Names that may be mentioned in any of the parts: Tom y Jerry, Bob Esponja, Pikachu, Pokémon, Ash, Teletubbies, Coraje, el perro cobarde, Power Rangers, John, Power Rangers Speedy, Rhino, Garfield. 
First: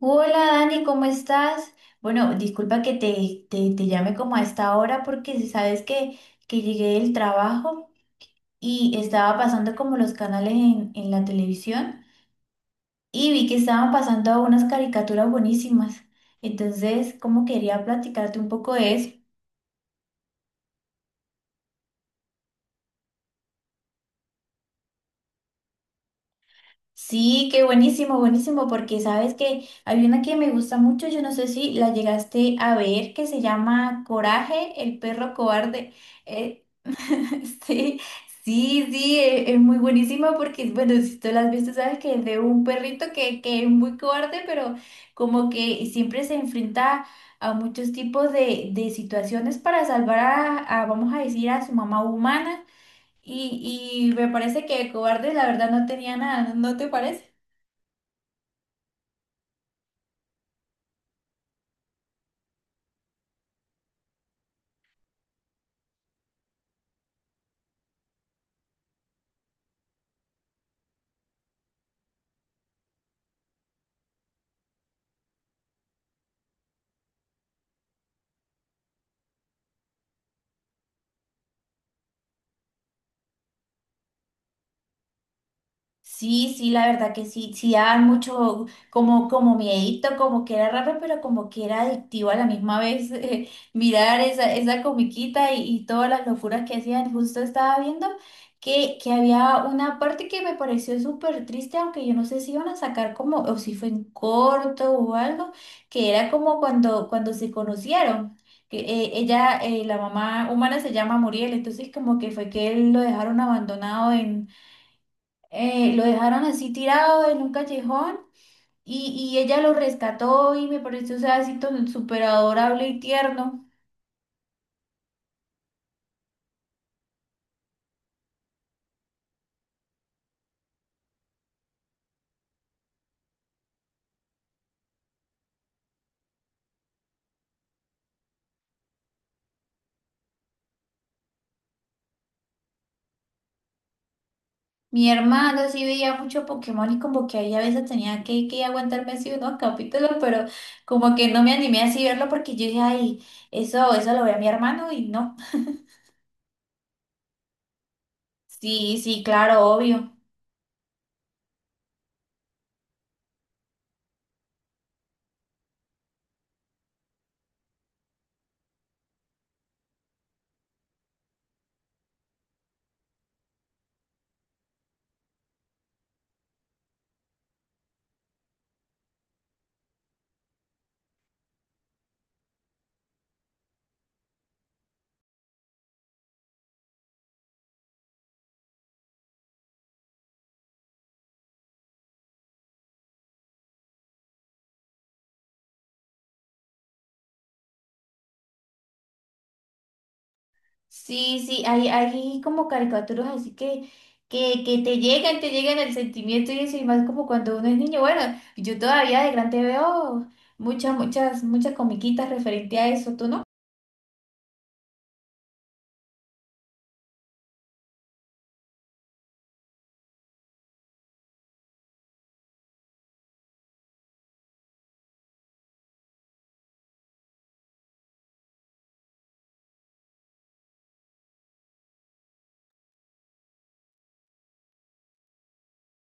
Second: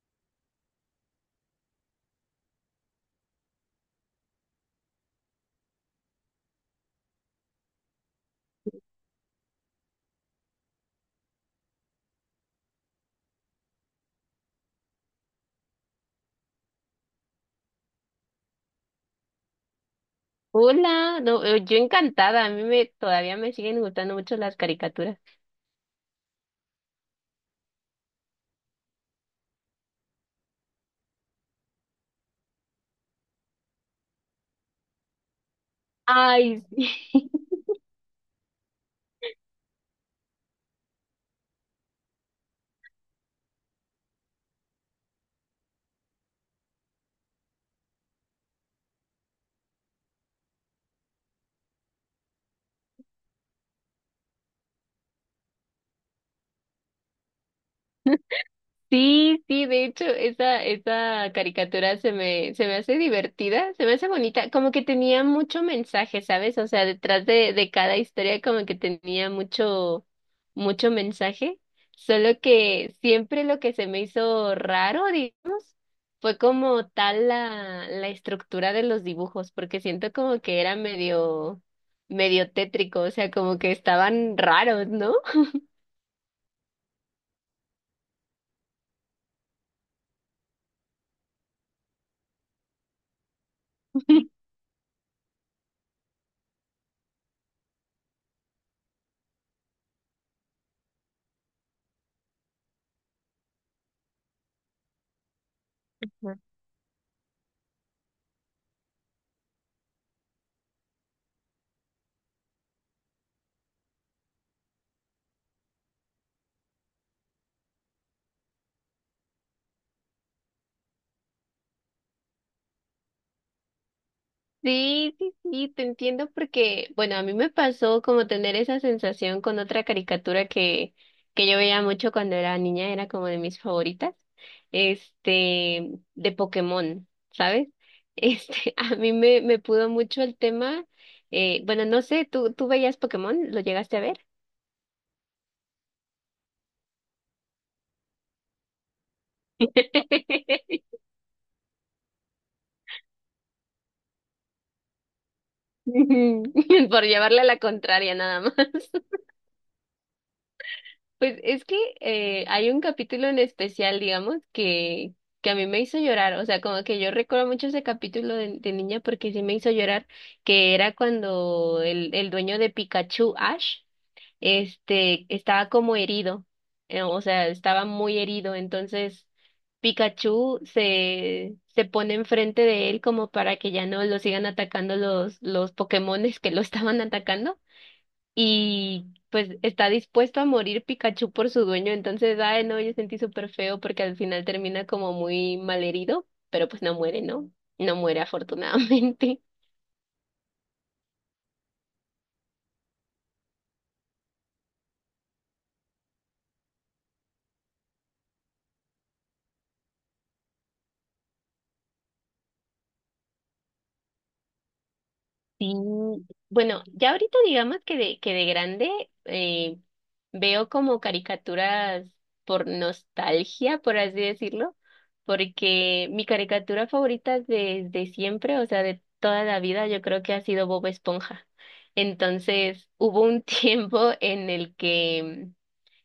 Hola Dani, ¿cómo estás? Bueno, disculpa que te llame como a esta hora porque si sabes que llegué del trabajo y estaba pasando como los canales en la televisión y vi que estaban pasando unas caricaturas buenísimas. Entonces, como quería platicarte un poco de eso. Hola, no, yo encantada, todavía me siguen gustando mucho las caricaturas. Sí, qué buenísimo, buenísimo, porque sabes que hay una que me gusta mucho, yo no sé si la llegaste a ver, que se llama Coraje, el perro cobarde. Ay, Eh, sí. sí, sí, sí, es muy buenísima porque, bueno, si tú la has visto, sabes que es de un perrito que es muy cobarde, pero como que siempre se enfrenta a muchos tipos de situaciones para salvar vamos a decir, a su mamá humana. Y me parece que de cobarde la verdad no tenía nada, ¿no te parece? Sí, sí, de hecho, esa caricatura se me hace divertida, se me hace bonita, como que tenía mucho mensaje, ¿sabes? O sea, detrás de cada historia como que tenía mucho, mucho mensaje, solo que siempre lo que se me hizo raro, digamos, fue como tal la estructura de los dibujos, porque siento como que era medio, medio tétrico, o sea, como que estaban raros, ¿no? Sí, sí, la verdad que sí, sí daban mucho como, como miedito, como que era raro, pero como que era adictivo a la misma vez mirar esa comiquita y todas las locuras que hacían. Justo estaba viendo que había una parte que me pareció súper triste, aunque yo no sé si iban a sacar como, o si fue en corto o algo, que era como cuando se conocieron. Que Ella, la mamá humana se llama Muriel, entonces como que fue que él lo dejaron abandonado, lo dejaron así tirado en un callejón y ella lo rescató y me pareció, o sea, así tan súper adorable y tierno. Sí, sí, sí, te entiendo porque, bueno, a mí me pasó como tener esa sensación con otra caricatura que yo veía mucho cuando era niña, era como de mis favoritas, este, de Pokémon, ¿sabes? Este, me pudo mucho el tema, bueno, no sé, tú veías Pokémon? ¿Lo llegaste a ver? Mi hermana sí veía mucho Pokémon y como que ahí a veces tenía que aguantarme así unos capítulos, pero como que no me animé así a verlo porque yo dije, ay, eso lo ve a mi hermano y no. Por llevarle a la contraria nada más. Sí, sí, claro, obvio. Pues es que hay un capítulo en especial, digamos, que a mí me hizo llorar. O sea, como que yo recuerdo mucho ese capítulo de niña porque sí me hizo llorar, que era cuando el dueño de Pikachu, Ash, estaba como herido. O sea, estaba muy herido. Entonces, se pone enfrente de él como para que ya no lo sigan atacando los Pokémones que lo estaban atacando y pues está dispuesto a morir Pikachu por su dueño, entonces, ay, no, yo sentí súper feo porque al final termina como muy malherido, pero pues no muere, ¿no? No muere afortunadamente. Sí, sí, hay como caricaturas así que te llegan el sentimiento y eso, y más como cuando uno es niño. Bueno, yo todavía de grande veo muchas, muchas, muchas comiquitas referente a eso, ¿tú no? Sí, bueno, ya ahorita digamos que de grande veo como caricaturas por nostalgia, por así decirlo, porque mi caricatura favorita desde siempre, o sea, de toda la vida, yo creo que ha sido Bob Esponja. Entonces, hubo un tiempo en el que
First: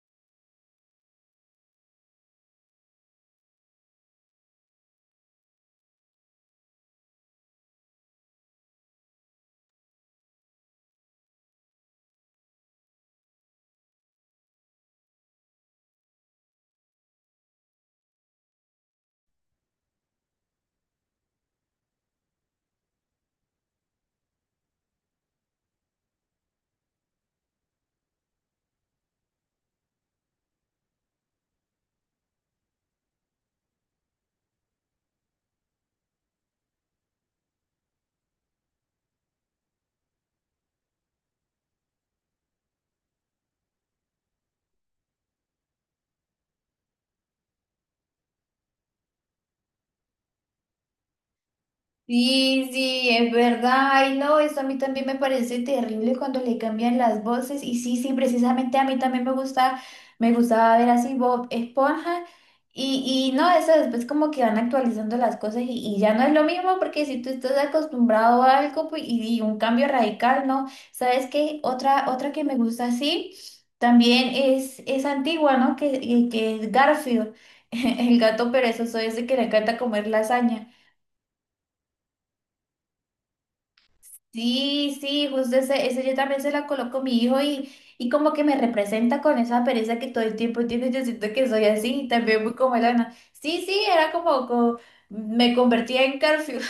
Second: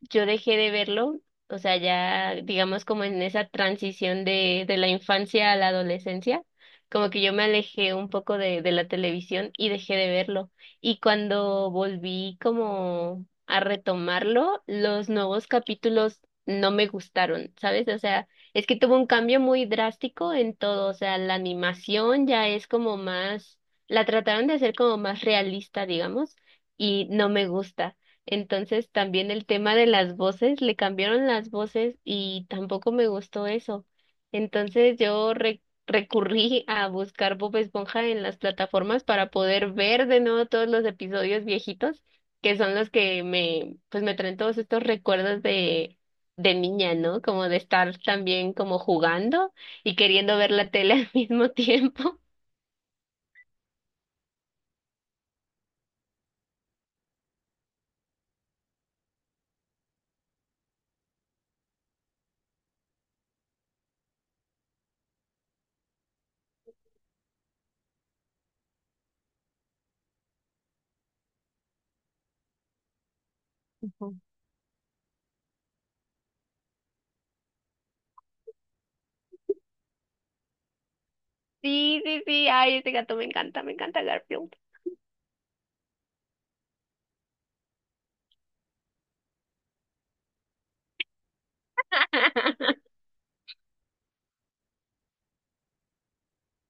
yo dejé de verlo, o sea, ya digamos como en esa transición de la infancia a la adolescencia, como que yo me alejé un poco de la televisión y dejé de verlo. Y cuando volví como a retomarlo, los nuevos capítulos no me gustaron, ¿sabes? O sea, es que tuvo un cambio muy drástico en todo, o sea, la animación ya es como más, la trataron de hacer como más realista, digamos, y no me gusta. Entonces también el tema de las voces, le cambiaron las voces y tampoco me gustó eso. Entonces yo recurrí a buscar Bob Esponja en las plataformas para poder ver de nuevo todos los episodios viejitos, que son los que me, pues me traen todos estos recuerdos de niña, ¿no? Como de estar también como jugando y queriendo ver la tele al mismo tiempo. Sí, sí, es verdad. Ay, no, eso a mí también me parece terrible cuando le cambian las voces. Y sí, sí, precisamente a mí también me gusta, me gustaba ver así Bob Esponja. Y no, eso después como que van actualizando las cosas y ya no es lo mismo porque si tú estás acostumbrado a algo pues, y un cambio radical, ¿no? ¿Sabes qué? Otra, otra que me gusta así Ujú. también es antigua, ¿no? Que es Garfield, el gato perezoso ese que le encanta comer lasaña. Sí, sí, sí, ay, ese gato me encanta Garfield. Sí, sí, justo ese, ese yo también se la coloco a mi hijo y como que me representa con esa pereza que todo el tiempo tiene. Yo siento que soy así, también muy como Elena. Sí, sí, era como, me convertía en Garfield.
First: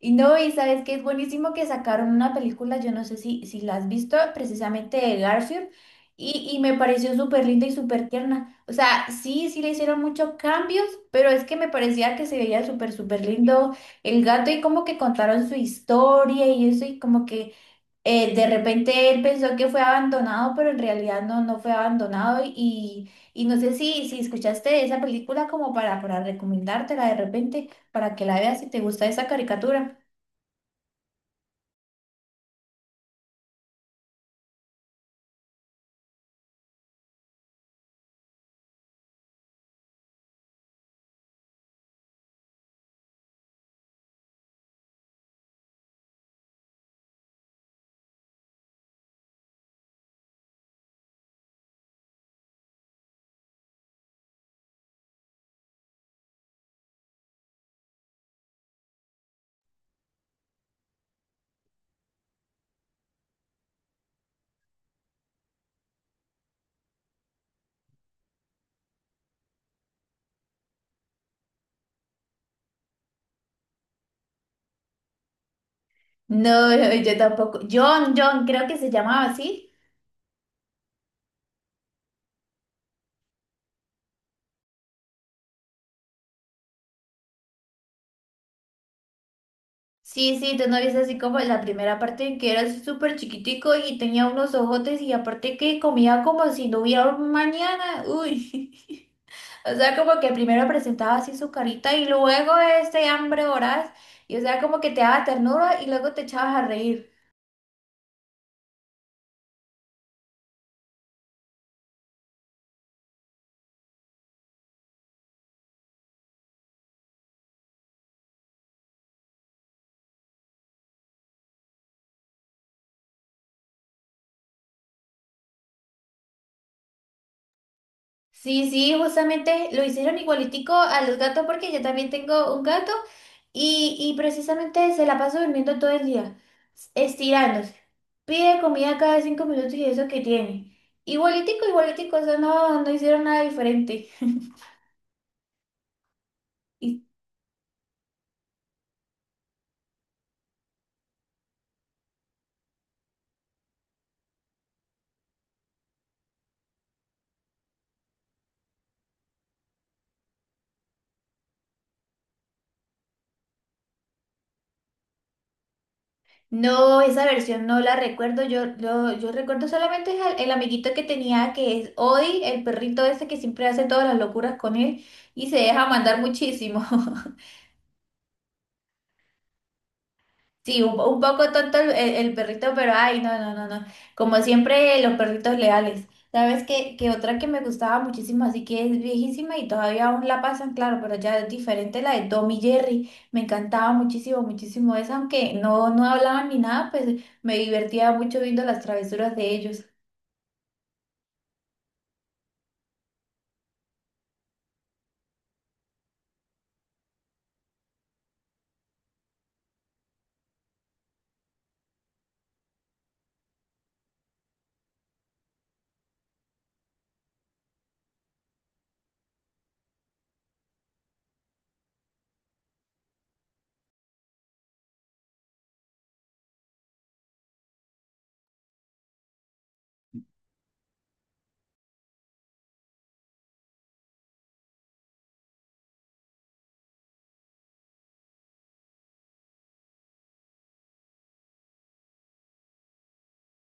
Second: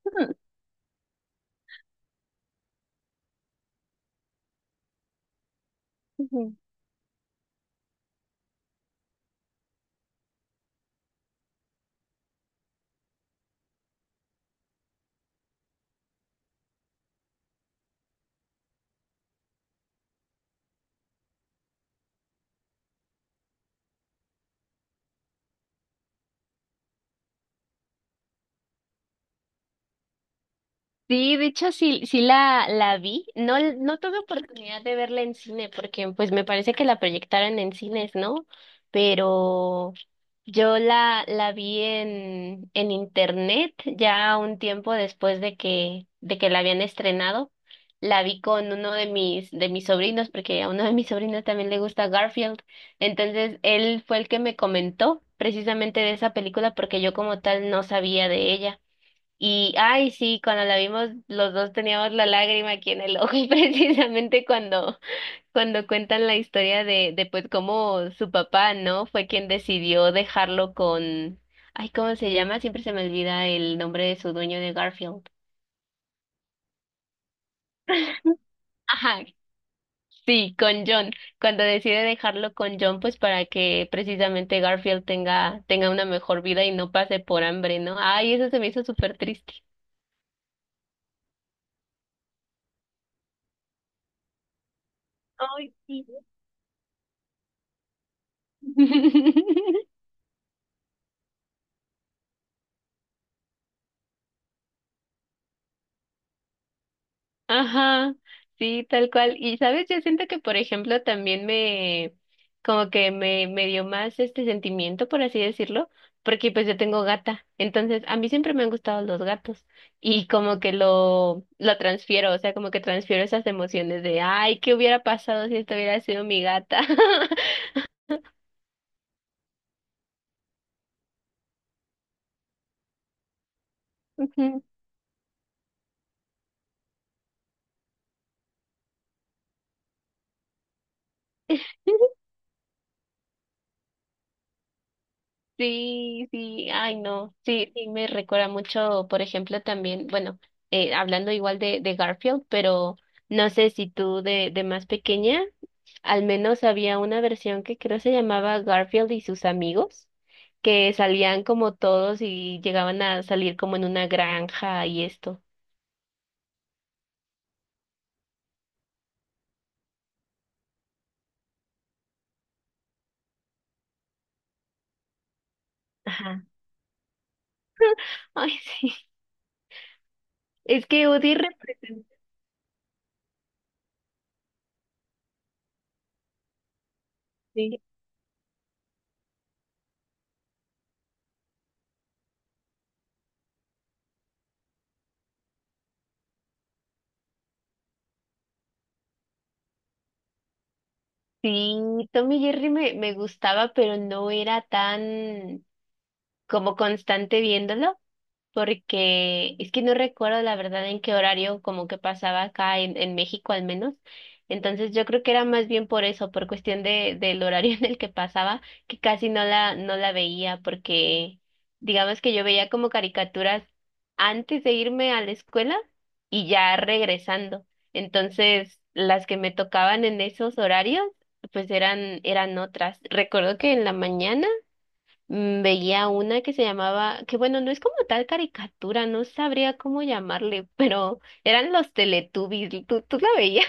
Y no, y sabes que es buenísimo que sacaron una película, yo no sé si, si la has visto, precisamente de Garfield, y me pareció súper linda y súper tierna. O sea, sí, sí le hicieron muchos cambios, pero es que me parecía que se veía súper, súper lindo el gato y como que contaron su historia y eso, y como que de repente él pensó que fue abandonado, pero en realidad no, no fue abandonado. Y no sé si, si escuchaste esa película como para recomendártela de repente, para que la veas si te gusta esa caricatura. Sí, de hecho sí, la vi. No, no tuve oportunidad de verla en cine porque pues me parece que la proyectaron en cines, ¿no? Pero yo la vi en internet ya un tiempo después de que la habían estrenado. La vi con uno de mis sobrinos, porque a uno de mis sobrinos también le gusta Garfield. Entonces, él fue el que me comentó precisamente de esa película porque yo como tal no sabía de ella. Y, ay, sí, cuando la vimos, los dos teníamos la lágrima aquí en el ojo, y precisamente cuando, cuando cuentan la historia de pues cómo su papá, ¿no? Fue quien decidió dejarlo con, ay, ¿cómo se llama? Siempre se me olvida el nombre de su dueño de Garfield. No, yo tampoco. John, John, creo que se Ajá, llamaba así. sí, con John. Cuando decide dejarlo con John, pues para que precisamente Garfield tenga, tenga una mejor vida y no pase por hambre, ¿no? Ay, eso se me hizo súper triste. Sí, sí, tú no viste así como la primera parte en que era así súper chiquitico y tenía unos ojotes y aparte Ay, que sí. comía como si no hubiera un mañana. Uy, o sea, como que primero presentaba así su carita y luego este hambre voraz y o sea, como que te daba ternura y luego te echabas a reír. Ajá, sí, tal cual. Y sabes, yo siento que, por ejemplo, como que me dio más este sentimiento, por así decirlo, porque pues yo tengo gata. Entonces, a mí siempre me han gustado los gatos y como que lo transfiero, o sea, como que transfiero esas emociones de, ay, ¿qué hubiera pasado si esto hubiera sido mi gata? Sí, sí, justamente lo hicieron igualitico a los gatos porque yo también tengo un gato y Ujú. precisamente se la pasa durmiendo todo el día, estirándose. Pide comida cada 5 minutos y eso que tiene. Igualitico, igualitico, o sea, no, no hicieron nada diferente. Sí, sí, ay Y- no, sí, sí, me recuerda mucho, por ejemplo, también, bueno, hablando igual de Garfield, pero no sé si tú de más pequeña, al menos había una versión que creo se llamaba Garfield y sus amigos, que salían como todos y llegaban a salir como en una granja y esto. No, esa versión no la recuerdo. Yo recuerdo solamente el amiguito que tenía, que es hoy el perrito ese que siempre hace todas las locuras con él y se deja mandar Ajá. muchísimo. Ay, sí, Sí, es que un Woody poco tonto representa. el perrito, pero ay, no, no, no, no. Como siempre, los perritos leales. ¿Sabes qué? Que otra que me Sí, gustaba muchísimo, así que es viejísima y todavía aún la pasan, claro, pero ya es diferente la de Tom y Jerry. Me encantaba muchísimo, muchísimo esa, aunque no, no hablaban ni nada, pues me divertía mucho viendo las travesuras de ellos. sí, Tom y Jerry me gustaba, pero no era tan como constante viéndolo. Porque es que no recuerdo la verdad en qué horario como que pasaba acá en México al menos. Entonces yo creo que era más bien por eso, por cuestión de, del horario en el que pasaba, que casi no no la veía, porque digamos que yo veía como caricaturas antes de irme a la escuela y ya regresando. Entonces, las que me tocaban en esos horarios, pues eran, eran otras. Recuerdo que en la mañana veía una que se llamaba, que bueno, no es como tal caricatura, no sabría cómo llamarle, pero eran los Teletubbies, tú la veías?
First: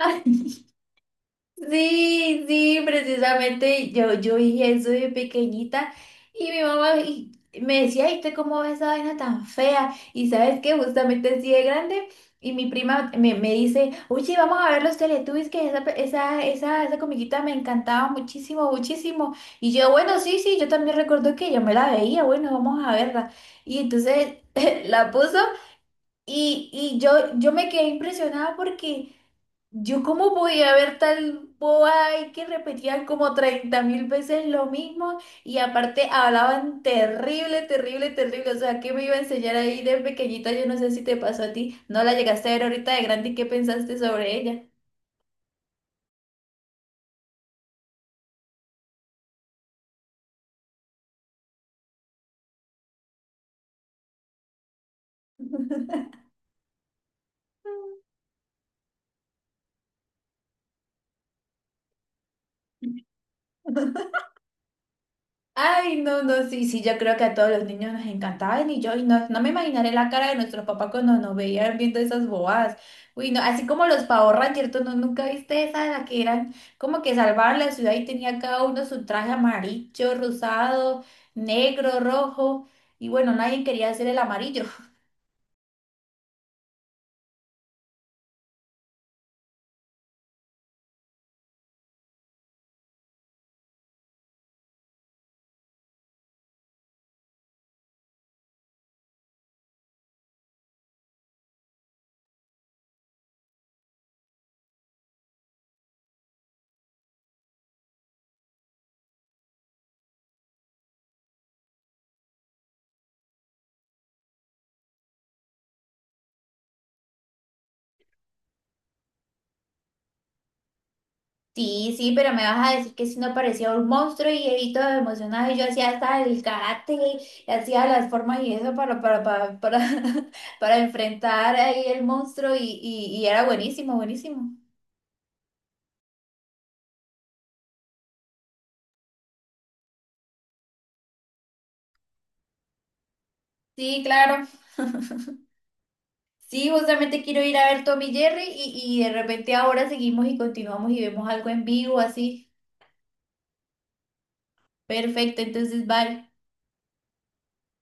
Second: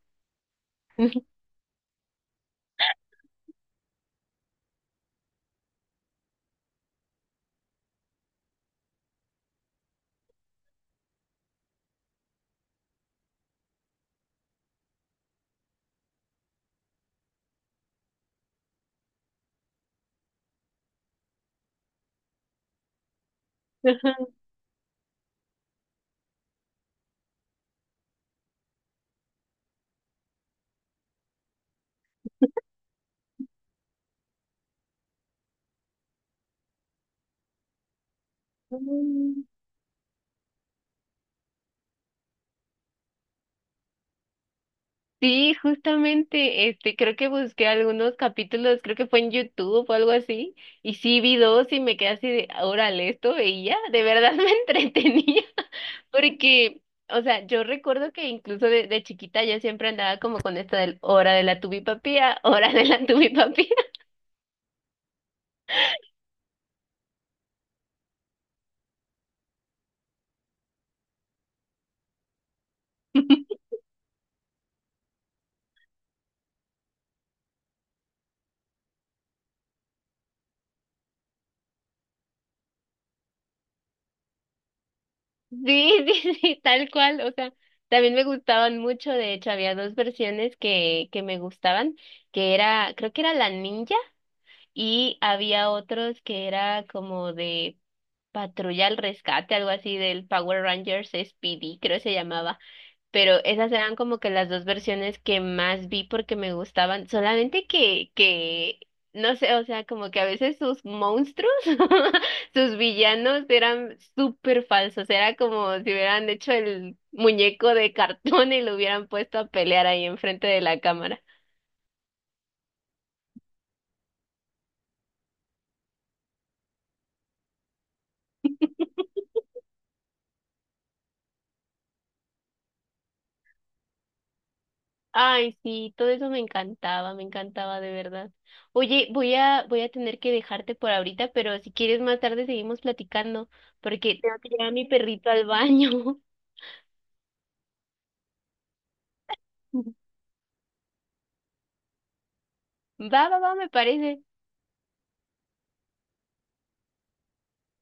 Sí, sí, precisamente yo, yo hice eso de pequeñita y mi mamá me decía, ¿y usted cómo ves esa vaina tan fea? Y sabes que justamente así de grande y mi prima me dice, oye, vamos a ver los Teletubbies, que esa, esa comiquita me encantaba muchísimo, muchísimo. Y yo, bueno, sí, sí, yo también recuerdo que yo me la veía, bueno, vamos a verla. Y Ajá. entonces la puso y, y yo, yo me quedé impresionada porque... Yo cómo voy a ver tal boba y que repetían como 30.000 veces lo mismo y aparte hablaban terrible, terrible, terrible. O sea, ¿qué me iba a Mm. enseñar ahí de pequeñita? Yo no sé si te pasó a ti. No la llegaste a ver ahorita de grande y qué pensaste sobre ella. Sí, justamente, este, creo que busqué algunos capítulos, creo que fue en YouTube o algo así, y sí vi dos y me quedé así de, órale, esto veía, de verdad me entretenía, porque, o sea, yo recuerdo que incluso de chiquita yo siempre andaba como con esto del hora de la tubipapía, hora de la tubipapía. Ay, no, no, sí, sí, yo creo que a todos los niños nos encantaban y yo y no, no me imaginaré la cara de nuestros papás cuando nos veían viendo esas bobadas. Uy, no, así como los Power Rangers, ¿tú no, nunca viste esa, la que eran como que salvaban la ciudad y tenía cada uno su traje amarillo, rosado, negro, rojo y bueno, nadie quería hacer el amarillo. Sí, sí, sí, tal cual. O sea, también me gustaban mucho. De hecho, había dos versiones que me gustaban, que era, creo que era la ninja y había otros que era como de patrulla al rescate, algo así del Power Rangers Speedy, creo que se llamaba, pero esas eran como que las dos versiones que más vi porque me gustaban, solamente que, no sé, o sea, como que a veces sus monstruos, sus villanos eran súper falsos, era como si hubieran hecho el muñeco de cartón y lo hubieran puesto a pelear ahí enfrente de la cámara. Sí, sí, pero me vas a decir que si no parecía un monstruo y Evito emocionado y yo hacía hasta el karate y hacía las formas y eso para, para enfrentar ahí el monstruo y era buenísimo, buenísimo. Ay, sí, todo eso me encantaba de verdad. Oye, voy a tener que dejarte por ahorita, pero si quieres más tarde seguimos platicando, Sí, porque tengo claro. que llevar a mi perrito al baño. Sí, justamente quiero ir a ver Tommy y Jerry y de repente ahora seguimos y continuamos y vemos algo en vivo así. Va, va, va, me parece. Perfecto, entonces vale.